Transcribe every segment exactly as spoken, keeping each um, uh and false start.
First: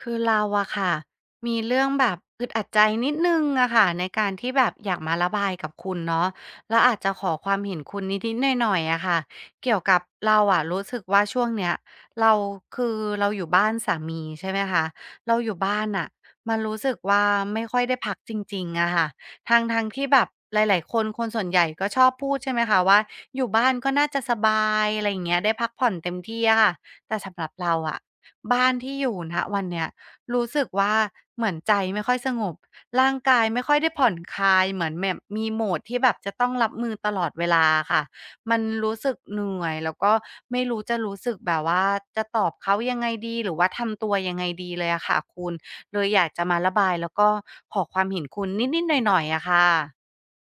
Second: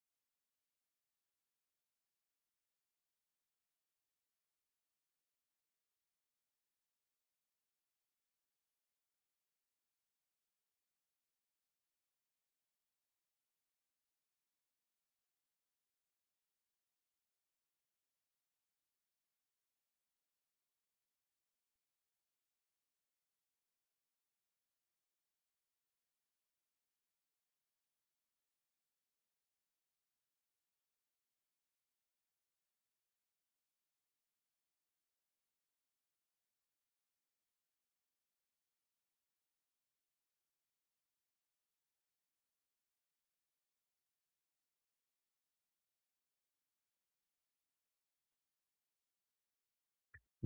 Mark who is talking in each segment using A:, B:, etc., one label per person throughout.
A: คือเราอะค่ะมีเรื่องแบบอึดอัดใจนิดหนึ่งอะค่ะในการที่แบบอยากมาระบายกับคุณเนาะแล้วอาจจะขอความเห็นคุณนิดๆหน่อยๆอะค่ะเกี่ยวกับเราอะรู้สึกว่าช่วงเนี้ยเราคือเราอยู่บ้านสามีใช่ไหมคะเราอยู่บ้านอะมันรู้สึกว่าไม่ค่อยได้พักจริงๆอะค่ะทางทางที่แบบหลายๆคนคนส่วนใหญ่ก็ชอบพูดใช่ไหมคะว่าอยู่บ้านก็น่าจะสบายอะไรอย่างเงี้ยได้พักผ่อนเต็มที่อะค่ะแต่สำหรับเราอะ บ้านที่อยู่ณวันเนี้ยรู้สึกว่าเหมือนใจไม่ค่อยสงบร่างกายไม่ค่อยได้ผ่อนคลายเหมือนแบบมี mode ที่แบบจะต้องรับมือตลอดเวลาอะค่ะมันรู้สึกเหนื่อยแล้วก็ไม่รู้จะรู้สึกแบบว่าจะตอบเขายังไงดีหรือว่าทำตัวยังไงดีเลยอะค่ะคุณเลยอยากจะมาระบายแล้วก็ขอความเห็นคุณนิดๆหน่อยๆอะค่ะ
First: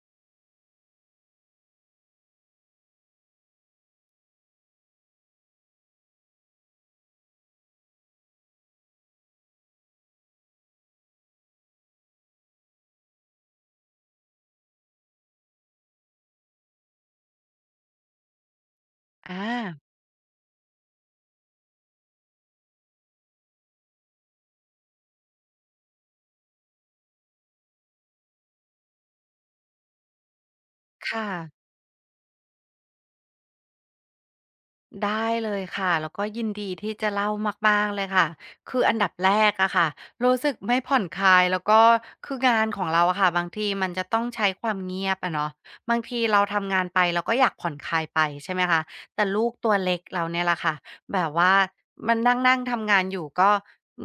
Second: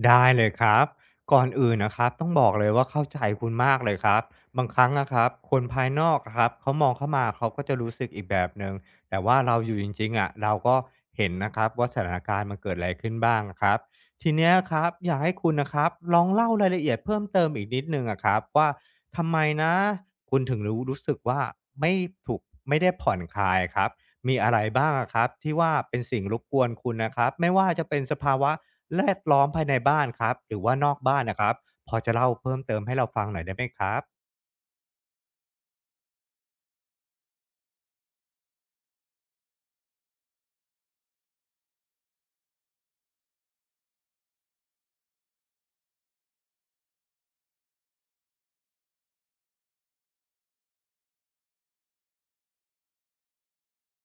B: ได้เลยครับก่อนอื่นนะครับต้องบอกเลยว่าเข้าใจคุณมากเลยครับบางครั้งนะครับคนภายนอกอะครับเขามองเข้ามาเขาก็จะรู้สึกอีกแบบหนึ่งแต่ว่าเราอยู่จริงๆอะเราก็เห็นนะครับว่าสถานการณ์มันเกิดอะไรขึ้นบ้างครับทีเนี้ยครับอยากให้คุณนะครับลองเล่ารายละเอียดเพิ่มเติมอีกนิดนึงอะครับว่า
A: อ
B: ทำไมนะ
A: า
B: คุณถึงรู้รู้สึกว่าไม่ถูกไม่ได้ผ่อนคลายครับมีอะไรบ้างอะครับที่ว่าเป็นสิ่งรบกวนคุณนะครับไม่ว่าจะเป็นสภาวะ แวดล้อมภายในบ้านครับหรือว่านอกบ้าน
A: ค่ะ
B: นะครับพอจะเล่าเพิ่มเติมให้เราฟังหน่อยได้ไหมครับ
A: ได้เลยค่ะ แล้วก็ยินดีที่จะเล่ามากๆเลยค่ะคืออันดับแรกอะค่ะรู้สึกไม่ผ่อนคลาย แล้วก็คืองานของเราอะค่ะ บางทีมันจะต้องใช้ความเงียบอะเนาะบางทีเราทำงานไปเราก็อยากผ่อนคลายไปใช่ไหมคะแต่ลูกตัวเล็กเราเนี่ยแหละค่ะแบบว่ามันนั่งๆทำงานอยู่ก็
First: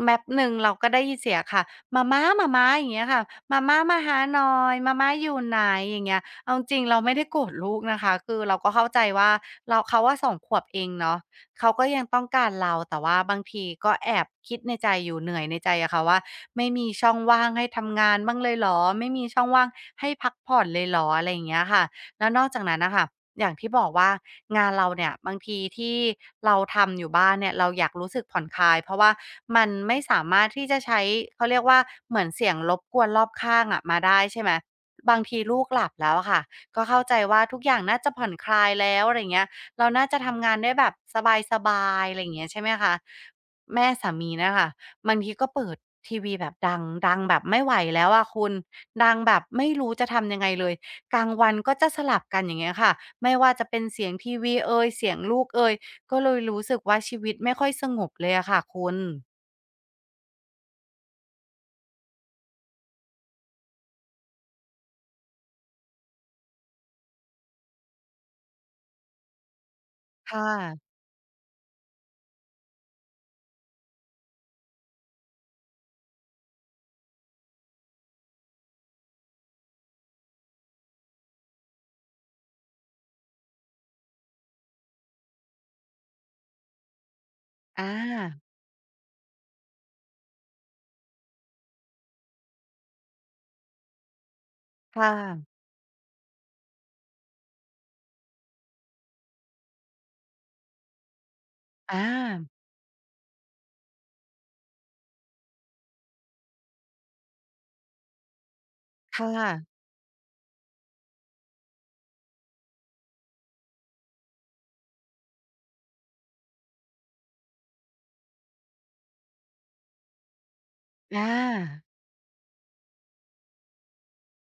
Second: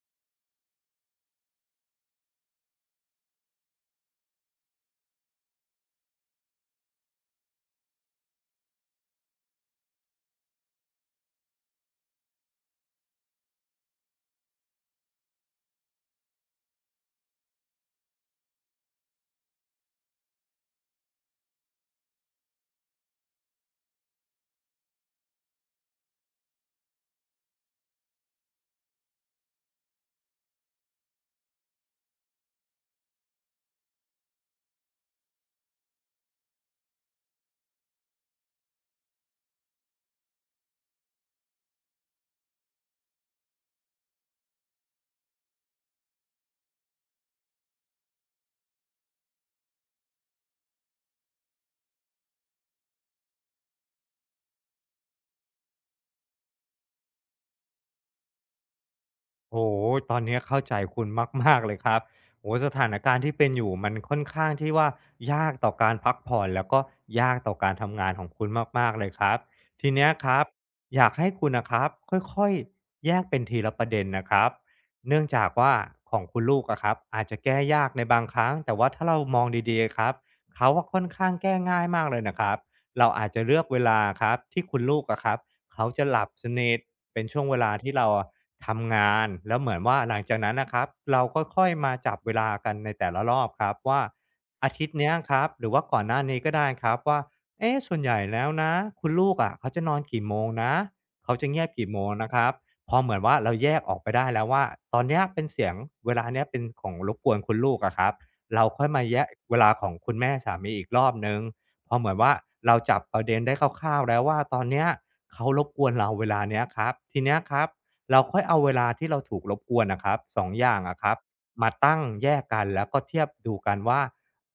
A: แม็ป๊บหนึ่งเราก็ได้ยินเสียงค่ะหม่าม้าหม่าม้าอย่างเงี้ยค่ะหม่าม้ามาหาหน่อยหม่าม้าอยู่ไหนอย่างเงี้ย เอาจริงเราไม่ได้โกรธลูกนะคะคือเราก็เข้าใจว่าเราเขาว่าสองขวบเองเนาะเขาก็ยังต้องการเราแต่ว่าบางทีก็แอบคิดในใจอยู่เหนื่อยในใจอะค่ะว่าไม่มีช่องว่างให้ทำงานบ้างเลยเหรอไม่มีช่องว่างให้พักผ่อนเลยเหรออะไรอย่างเงี้ยค่ะ แล้วนอกจากนั้นนะคะอย่างที่บอกว่างานเราเนี่ยบางทีที่เราทำอยู่บ้านเนี่ยเราอยากรู้สึกผ่อนคลายเพราะว่ามันไม่สามารถที่จะใช้เขาเรียกว่าเหมือนเสียงรบกวนรอบข้างอะมาได้ใช่ไหมบางทีลูกหลับแล้วอะค่ะก็เข้าใจว่าทุกอย่างน่าจะผ่อนคลายแล้วอะไราเงี้ยเราน่าจะทำงานได้แบบสบายๆอะไรอย่างเงี้ยใช่ไหมคะแม่สามีนะคะบางทีก็เปิดทีวีแบบดังดังแบบไม่ไหวแล้วอะคุณดังแบบไม่รู้จะทำยังไงเลย กลางวันก็จะสลับกันอย่างเงี้ยค่ะไม่ว่าจะเป็นเสียงทีวีเอยเสียงลูกเอยก็เลยรู้สึกว่าชีวิตไม่ค่อยสงบเลยอะค่ะคุณ
B: โอ้โหตอนนี้เข้าใจคุณมากๆเลยครับโอ้โหสถานการณ์ที่เป็นอยู่มันค่อนข้างที่ว่ายากต่อการพักผ่อนแล้วก็ยากต่อการทำงานของคุณมากๆเลยครับทีเนี้ยครั
A: ค่ะ
B: บอยากให้คุณนะครับค่อยๆแยกเป็นทีละประเด็นนะครับเนื่องจากว่าของคุณลูกอะครับอาจจะแก้ยากในบางครั้งแต่ว่าถ้าเรามองดีๆครับเขาอะค่อนข้างแก้ง่ายมากเลยนะครับเราอาจจะเลือกเวลาครับที่คุณลูกอะครับ เขาจะหลับสนิทเป็นช่วงเวลา
A: อ
B: ที่เราอะ
A: า
B: ทำงานแล้วเหมือนว่าหลังจากนั้นนะครับเราก็ค่อยมาจับเวลากันในแต่ละรอบครับว่าอาทิตย์
A: ค่ะ
B: เนี้ยครับหรือว่าก่อนหน้านี้ก็ได้ครับว่าเอ๊ะส่วนใหญ่แล้วนะคุณลูกอะเขาจะนอนกี่โมงนะเขาจะเงียบกี่โม
A: อา
B: งนะครับพอเหมือนว่าเราแยกออกไปได้แล้วว่าตอนเนี้ยเป็นเสียงเวลาเนี้ยเป็นของรบกวนคุณลูกอะครับเราค่อยมาแย
A: ค่
B: ก
A: ะ
B: เวลาของคุณแม่สามีอีกรอบนึงพอเหมือนว่าเราจับประเด็นได้คร่าวๆแล้วว่าตอนเนี้ย เขารบกวนเราเวลาเนี้ยครับทีเนี้ยครับเราค่อยเอาเวลาที่เราถูกรบกวนนะครับสององอย่างอะครับ
A: อา
B: มาตั้งแยกกันแล้วก็เทียบดูกันว่า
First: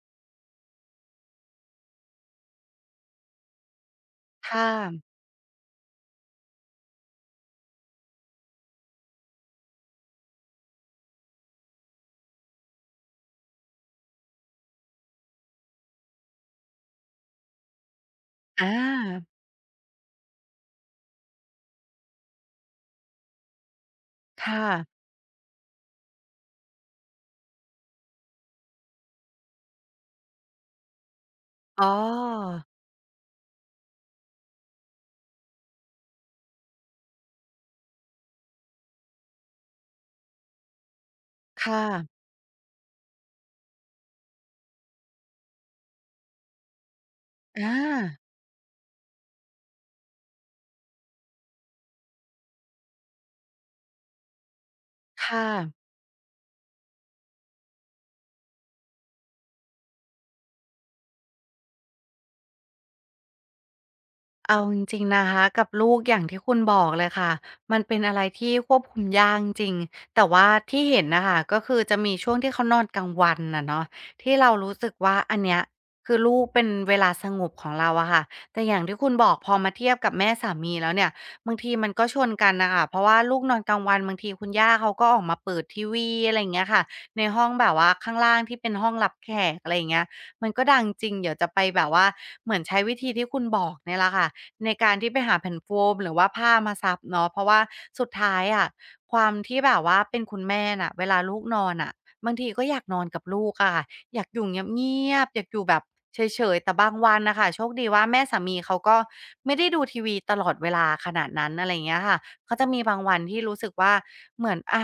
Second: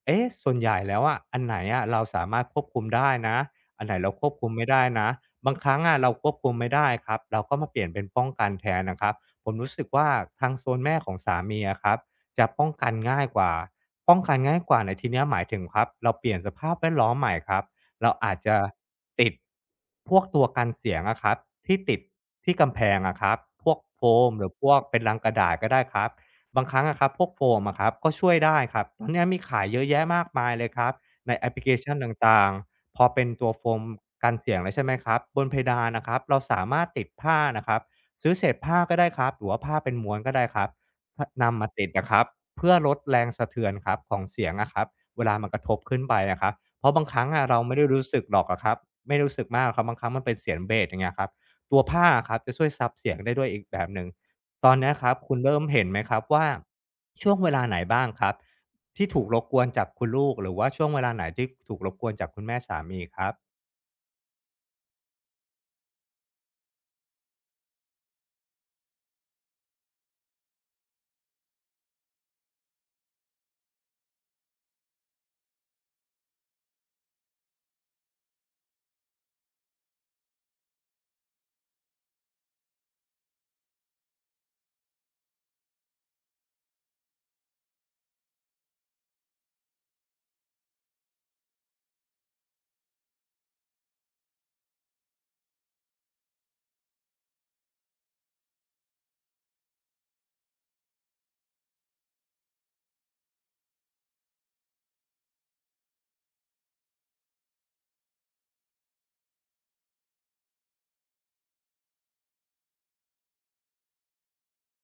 B: เอ๊ะส่วนใหญ่แล้วอะอันไหนอะเราสามารถควบคุมได้นะอันไหนเราควบคุมไม่
A: ค่ะ
B: ได้นะบางครั้งอะเราควบคุมไม่ได้ครับเราก็มาเปลี่ยนเป็นป้องกันแทนนะครับผมรู้สึกว่าทางโซนแม่ของสามีอะครับจะป้องกันง่ายกว่าป้องกันง่ายกว่าในที่เนี้ยหมายถึงครับเราเปลี่ยนสภาพแวดล้อมใหม่ครับ เราอาจจะ
A: อ
B: ติ
A: า
B: ดพวกตัวกันเสียงอะครับที่ติดที่กำแพงอะครับพวกโฟมหรือ
A: ค่ะ
B: พวกเป็นลังกระดาษก็ได้ครับบางครั้งอะครับพวกโฟมอะครับก็ช่วยได้ครับตอนเนี้ยมีขายเยอะแยะมากมายเลยครับในแอปพลิเค
A: อ๋อ
B: ชันต่างๆพอเป็นตัวโฟมกันเสียงแล้วใช่ไหมครับบนเพดานน่ะครับเราสามารถติดผ้านะครับซื้อเศษผ้าก็ได้ครับหรือว่าผ้าเป็นม้วนก็ได้ครับถ้านำมา
A: ค่ะ
B: ติดอะครับเพื่อลดแรงสะเทือนครับของเสียงอะครับเวลามันกระทบขึ้นไปอะครับ เพราะบางครั้งอะ
A: อ
B: เราไม่ได้รู้
A: า
B: สึกหรอกอะครับไม่รู้สึกมากหรอกครับบางครั้งมันเป็นเสียงเบสอย่างเงี้ยครับตัวผ้าอะครับจะช่วยซับเสียงได้ด้วยอีกแบบหนึ่งตอนเนี้ยครับคุณ
A: ค่ะ
B: เริ่มเห็นไหมครับว่าช่วงเวลาไหนบ้างครับที่ถูกรบกวนจากคุณลูกหรือว่าช่วงเวลาไหนที่ถูกรบกวนจากคุณแม่สามีครับ
A: เอาจริงๆนะคะกับลูกอย่างที่คุณบอกเลยค่ะมันเป็นอะไรที่ควบคุมยากจริงแต่ว่าที่เห็นนะคะก็คือจะมีช่วงที่เขานอนกลางวันน่ะเนาะที่เรารู้สึกว่าอันเนี้ยคือลูกเป็นเวลาสงบของเราอะค่ะแต่อย่างที่คุณบอกพอมาเทียบกับแม่สามีแล้วเนี่ยบางทีมันก็ชนกันนะคะเพราะว่าลูกนอนกลางวันบางทีคุณย่าเขาก็ออกมาเปิดทีวีอะไรอย่างเงี้ยค่ะในห้องแบบว่าข้างล่างที่เป็นห้องรับแขกอะไรอย่างเงี้ยมันก็ดังจริงเดี๋ยวจะไปแบบว่าเหมือนใช้วิธีที่คุณบอกเนี่ยละค่ะ ในการที่ไปหาแผ่นโฟมหรือว่าผ้ามาซับเนาะเพราะว่าสุดท้ายอะความที่แบบว่าเป็นคุณแม่น่ะเวลาลูกนอนน่ะบางทีก็อยากนอนกับลูกอะค่ะอยากอยู่เงียบๆอยากอยู่แบบเฉยๆแต่บางวันน่ะค่ะโชคดีว่าแม่สามีเขาก็ไม่ได้ดูทีวีตลอดเวลาขนาดนั้นอะไรอย่างเงี้ยค่ะเขาจะมีบางวันที่รู้สึกว่าเหมือนอะ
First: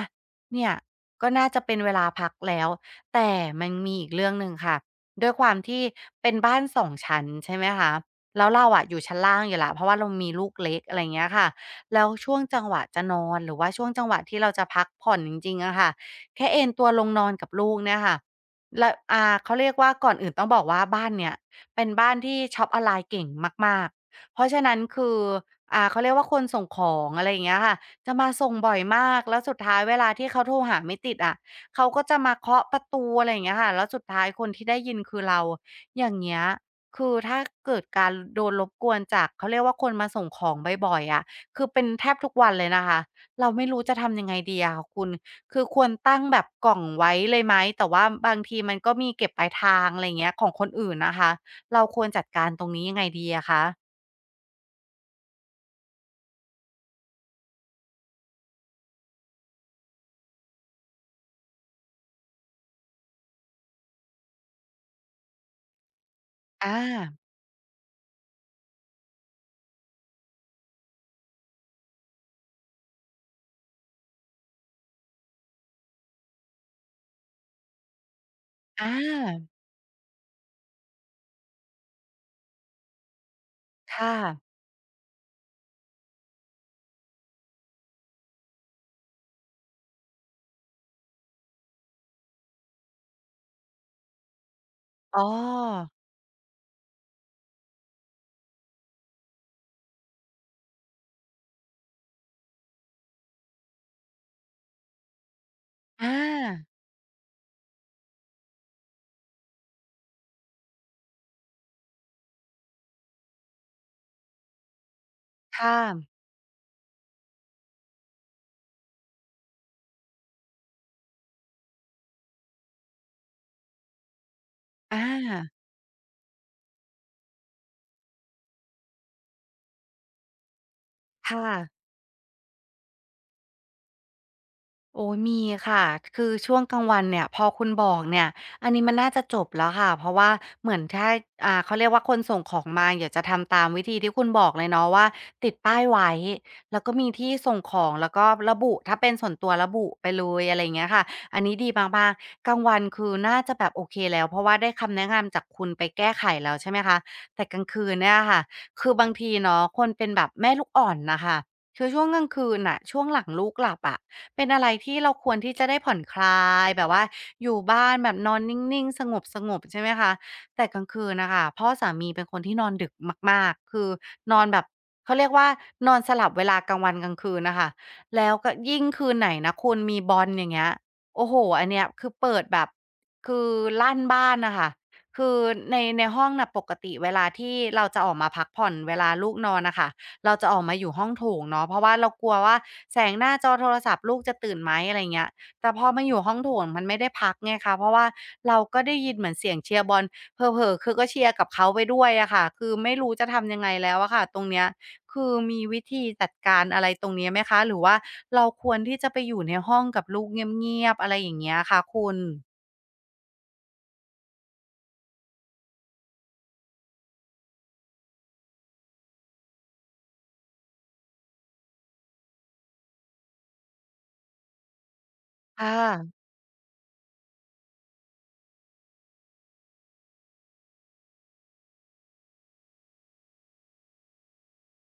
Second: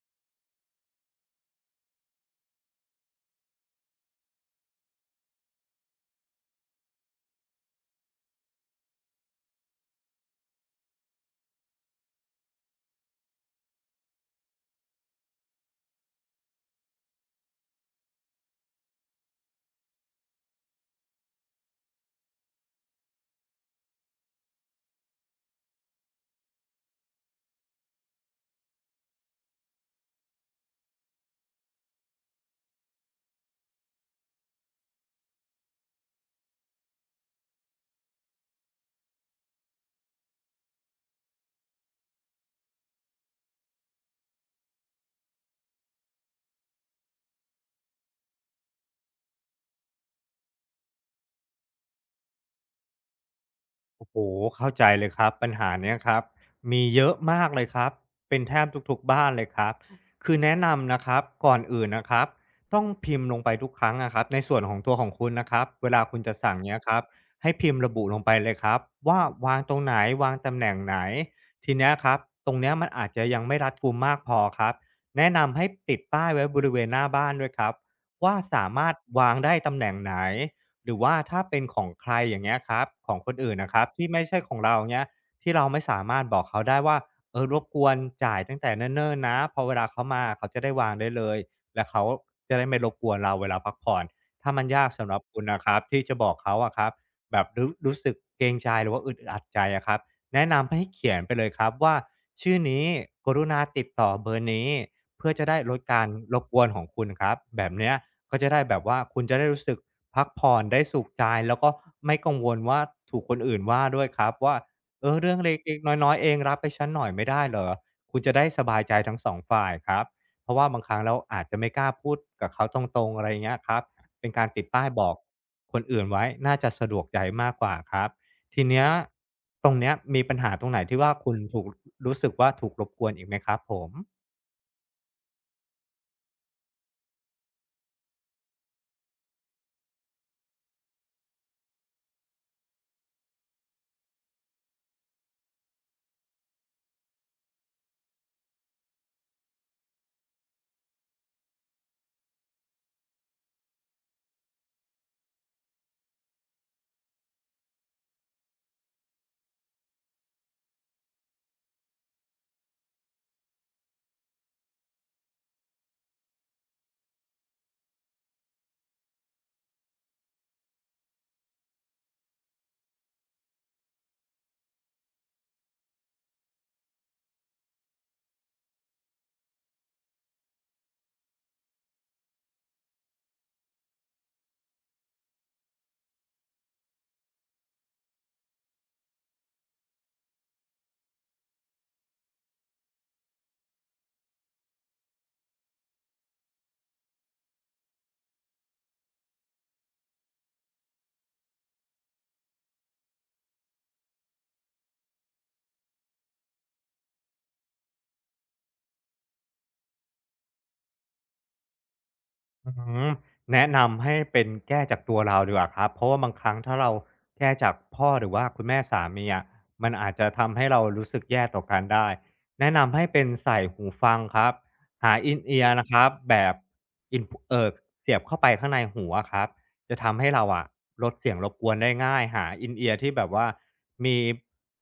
A: เนี่ยก็น่าจะเป็นเวลาพักแล้วแต่มันมีอีกเรื่องหนึ่งค่ะด้วยความที่เป็นบ้านสองชั้นใช่ไหมคะ แล้วเราอะอยู่ชั้นล่างอยู่แล้วเพราะว่าเรามีลูกเล็กอะไรเงี้ยค่ะแล้วช่วงจังหวะจะนอนหรือว่าช่วงจังหวะที่เราจะพักผ่อนจริงๆอะค่ะแค่เอนตัวลงนอนกับลูกเนี่ยค่ะแล้วอ่าเขาเรียกว่าก่อนอื่นต้องบอกว่าบ้านเนี้ยเป็นบ้านที่ช็อปออนไลน์เก่งมากๆเพราะฉะนั้นคืออ่าเขาเรียกว่าคนส่งของอะไรอย่างเงี้ยค่ะจะมาส่งบ่อยมากแล้วสุดท้ายเวลาที่เขาโทรหาไม่ติดอะเขาก็จะมาเคาะประตูอะไรอย่างเงี้ยค่ะแล้วสุดท้ายคนที่ได้ยินคือเราอย่างเงี้ย คือถ้าเกิดการโดนรบกวนจากเขาเรียกว่าคนมาส่งของบ่อยๆอะคือเป็นแทบทุกวันเลยนะคะเราไม่รู้จะทำยังไงดีอะค่ะคุณคือควรตั้งแบบกล่องไว้เลยไหมแต่ว่าบางทีมันก็มีเก็บปลายทางอะไรอย่างเงี้ยของคนอื่นนะคะเราควรจัดการตรงนี้ยังไงดีอะคะ
B: โอ้โหเข้าใจเลยครับปัญหาเนี้ยครับมีเยอะมากเลยครับเป็นแทบทุกๆบ้านเลยครับคือแนะนำนะครับก่อนอื่นนะครับต้องพิมพ์ลงไปทุกครั้งอะครับในส่วนของตัวของคุณนะครับเวลาคุณจะสั่งเนี้
A: อา
B: ยครับให้พิมพ์ระบุลงไปเลยครับว่าวางตรงไหนวางตำแหน่งไหนทีเนี้ยครับตรงเนี้ยมันอาจจะยังไม่รัดกุมมากพอครับแนะนำให้ติดป้ายไว้บริเวณหน้าบ้านด้วยครับว่าสามาร
A: อา
B: ถวางได้ตำแหน่งไหน หรือว่าถ้าเป็นของใครอย่างเงี้ยครับของคนอื่นนะครับที่
A: ค่ะ
B: ไม่ใช่ของเราเงี้ยที่เราไม่สามารถบอกเขาได้ว่าเออรบกวนจ่ายตั้งแต่เนิ่นๆนะพอเวลาเขามาเขาจะได้วางได้เลยและเขาจะได้ไม่รบกวนเราเวลาพักผ่อนถ้ามันยากสำห
A: อ๋
B: รับคุณนะครับ
A: อ
B: ที่จะบอกเขาอะครับแบบรู้รู้สึกเกรงใจหรือว่าอึดอัดใจอะครับแนะนำให้เขียนไปเลยครับว่าชื่อนี้กรุณาติดต่อเบอร์นี้เพื่อจะได้ลดการ
A: อา
B: รบกวนของคุณครับแบบเนี้ยก็จะได้แบบว่าคุณจะได้รู้สึก พักผ่อนได้สุขใจแล้วก็ไม่กังวลว่าถูกคนอื่นว่าด้วยครับว่าเออเรื่องเล็
A: ค่ะ
B: กๆน้อยๆเองรับให้ฉันหน่อยไม่ได้เหรอคุณจะได้สบายใจทั้งสองฝ่ายครับเพราะว่าบางครั้งเราอาจจะไม่กล้าพูดกับเขาตรงๆอะไรอย่างเงี้ยครับเป็นการติดป้าย
A: อ
B: บอก
A: า
B: คนอื่นไว้น่าจะสะดวกใจมากกว่าครับทีเนี้ยตรงเนี้ยมีปัญหาตรงไหนที่ว่าคุณ
A: ค่ะ
B: ถูกรู้สึกว่าถูกรบกวนอีกไหมครับผม
A: โอ้ยมีค่ะคือช่วงกลางวันเนี่ยพอคุณบอกเนี่ยอันนี้มันน่าจะจบแล้วค่ะเพราะว่าเหมือนถ้าอ่าเขาเรียกว่าคนส่งของมาอยี๋จะทำตามวิธีที่คุณบอกเลยเนาะว่าติดป้ายไว้แล้วก็มีที่ส่งของแล้วก็ระบุถ้าเป็นส่วนตัวระบุไปเลยอะไรอย่างเงี้ยค่ะอันนี้ดีมากๆกลางวันคือน่าจะแบบโอเคแล้วเพราะว่าได้คำแนะนำจากคุณไปแก้ไขแล้วใช่ไหมคะแต่กลางคืนเนี่ยค่ะคือบางทีเนาะคนเป็นแบบแม่ลูกอ่อนนะคะคือช่วงกลางคืนน่ะช่วงหลังลูกหลับอะ เป็นอะไรที่เราควรที่จะได้ผ่อนคลายแบบว่าอยู่บ้านแบบนอนนิ่งๆสงบๆใช่ไหมคะแต่กลางคืนน่ะค่ะพ่อสามีเป็นคนที่นอนดึกมากๆคือนอนแบบเขาเรียกว่านอนสลับเวลากลางวันกลางคืนน่ะค่ะแล้วก็ยิ่งคืนไหนนะคุณมีบอลอย่างเงี้ยโอ้โฮอันเนี้ยคือเปิดแบบคือลั่นบ้านน่ะค่ะคือในในห้องน่ะปกติเวลาที่เราจะออกมาพักผ่อนเวลาลูกนอนน่ะค่ะ เราจะออกมาอยู่ห้องโถงเนาะเพราะว่าเรากลัวว่าแสงหน้าจอโทรศัพท์ลูกจะตื่นไหมอะไรเงี้ยแต่พอมาอยู่ห้องโถงมันไม่ได้พักไงคะเพราะว่าเราก็ได้ยินเหมือนเสียงเชียร์บอลเผลอๆคือก็เชียร์กับเขาไปด้วยอะค่ะคือไม่รู้จะทำยังไงแล้วอะค่ะตรงเนี้ยคือมีวิธีจัดการอะไรตรงนี้ไหมคะหรือว่าเราควรที่จะไปอยู่ในห้องกับลูกเงียบๆอะไรอย่างเงี้ยค่ะคุณ
B: อืมแนะนำให้เป็นแก้จากตัวเราดีกว่าครับเพราะว่าบางครั้งถ้าเราแก้จากพ่อหรือว่าคุณแม่สามีอะมันอาจจะทำให้เรารู้สึกแย่ต่อกันได้แนะนำให้เป็นใส่หูฟังครับหา In-ear นเอีย
A: ค่ะ
B: ร์นะครับแบบอินเออเสียบเข้าไปข้างในหูอะครับจะทำให้เราอะลดเสียงรบกวนได้ง่ายหาอนเอีย a ์ที่แบบว่ามี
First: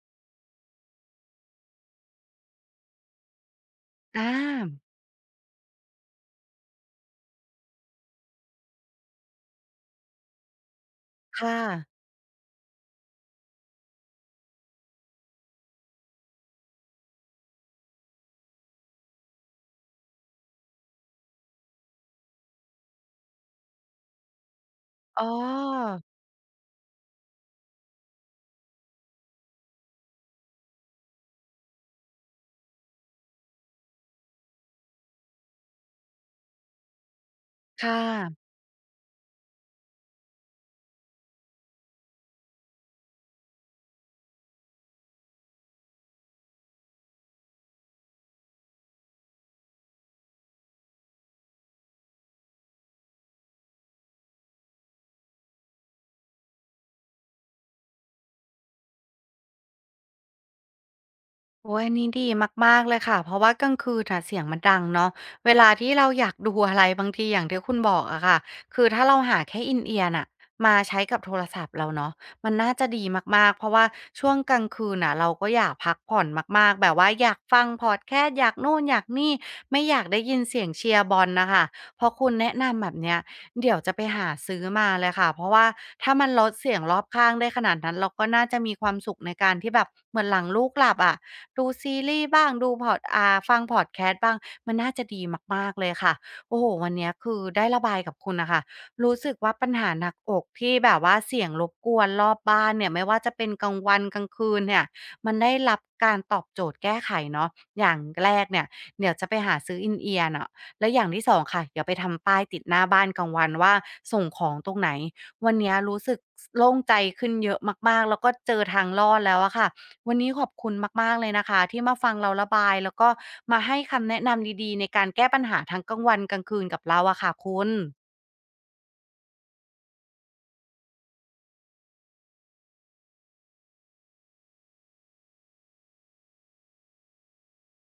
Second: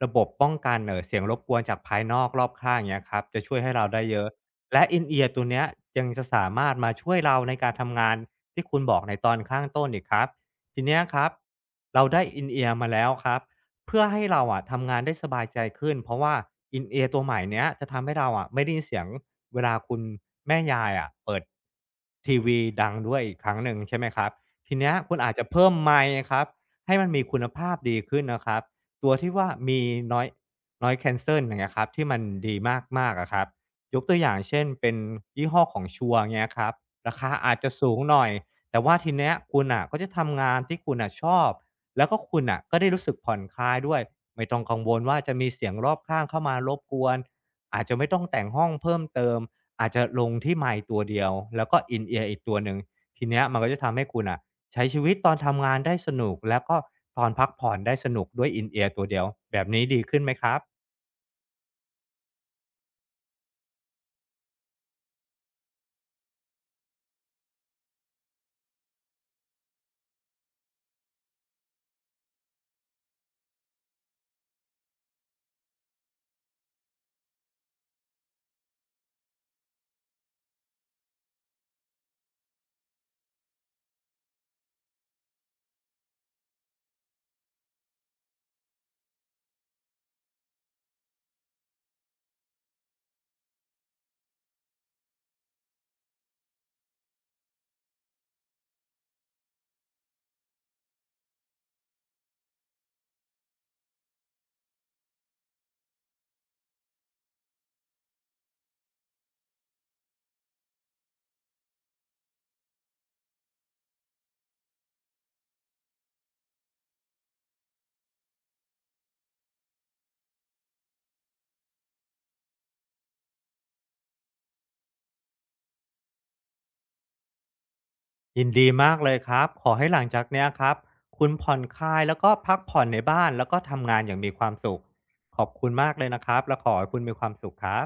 B: ระบบป้องกันเออเสียงรบกวนจากภายนอกรอบข้างอย่างเงี้ยครับจะช่วยให้เราได้
A: อ
B: เยอะ และ
A: า
B: อิน เอียร์ ตัวเนี้ยยังจะสามารถมาช่วยเราในการทำงานที่คุณบอกในตอนข้างต้นอีกครับทีเนี้ยครับ
A: ค่ะ
B: เราได้ In-ear มาแล้วครับเพื่อให้เราอะทำงานได้สบายใจขึ้นเพราะว่า In-ear ตัวใหม่เนี้ยจะทำให้เราอะไม่ได้ยินเสียงเวลาคุณแม่ยายอะเปิดทีวีดังด้วยอีกครั้งหนึ่งใช่ไหมครับทีเนี้ยคุณ
A: อ๋อ
B: อาจจะเพิ่มไมค์ครับให้มันมีคุณภาพดีขึ้นนะครับตัวที่ว่ามี Noise Noise Cancel อย่างเงี้ยครับที่มันดีมากๆอะครับ ยกตัวอย่างเช่นเป็นยี่ห้อของชัวร์เงี้ยครับราคาอาจจะ
A: ค่
B: สูงหน่อย
A: ะ
B: แต่ว่าทีเนี้ยคุณน่ะก็จะทำงานที่คุณน่ะชอบแล้วก็คุณน่ะก็ได้รู้สึกผ่อนคลายด้วยไม่ต้องกังวลว่าจะมีเสียงรอบข้างเข้ามารบกวนอาจจะไม่ต้องแต่งห้องเพิ่มเติมอาจจะลงที่ไมค์ตัวเดียวแล้วก็อนเอี e ร r อีกตัวหนึ่งทีเนี้ยมันก็จะทำให้คุณน่ะใช้ชีวิตตอนทำงานได้สนุกแล้วก็ตอนพักผ่อนได้สนุกด้วย i ียร์ตัวเดียวแบบนี้ดีขึ้นไหมครับ
A: โอ้ยอันนี้ดีมากๆเลยค่ะเพราะว่ากลางคืนน่ะเสียงมันดังเนาะเวลาที่เราอยากดูอะไรบางทีอย่างที่คุณบอกอะค่ะคือถ้าเราหาแค่อนเอียร์น่ะมาใช้กับโทรศัพท์เราเนาะมันน่าจะดีมากๆเพราะว่าช่วงกลางคืนน่ะเราก็อยากพักผ่อนมากๆแบบว่าอยากฟังพอดแคสต์อยากนู่นอยากนี่ไม่อยากได้ยินเสียงเชียร์บอลน่ะค่ะพอคุณแนะนำแบบเนี้ย เดี๋ยวจะไปหาซื้อมาเลยค่ะเพราะว่าถ้ามันลดเสียงรอบข้างได้ขนาดนั้นเราก็น่าจะมีความสุขในการที่แบบเหมือนหลังลูกหลับอะดูซีรีส์บ้างดูพอดอ่าฟังพอดแคสต์บ้างมันน่าจะดีมากๆเลยค่ะโอ้โฮวันเนี้ยคือได้ระบายกับคุณน่ะค่ะรู้สึกว่าปัญหาหนักอกที่แบบว่าเสียงรบกวนรอบบ้านเนี่ยไม่ว่าจะเป็นกลางวันกลางคืนเนี่ยมันได้รับการตอบโจทย์แก้ไขเนาะอย่างแรกเนี่ยเดี๋ยวจะไปหาซื้อ อิน เอียร์ น่ะ และอย่างที่สองค่ะอย่าไปทำป้ายติดหน้าบ้านกลางวันว่าส่งของตรงไหนวันนี้รู้สึกโล่งใจขึ้นเยอะมากๆแล้วก็เจอทางรอดแล้วอะค่ะวันนี้ขอบคุณมากๆเลยนะคะที่มาฟังเราระบายแล้วก็มาให้คำแนะนำดีๆในการแก้ปัญหาทั้งกลางวันกลางคืนกับเราอะค่ะคุณ
B: ยินดีมากเลยครับ ขอให้หลังจากเนี้ยครับคุณผ่อนคลายแล้วก็พักผ่อนในบ้านแล้วก็ทำงานอย่างมีความสุขขอบคุณมากเลยนะครับและขอให้คุณมีความสุขครับ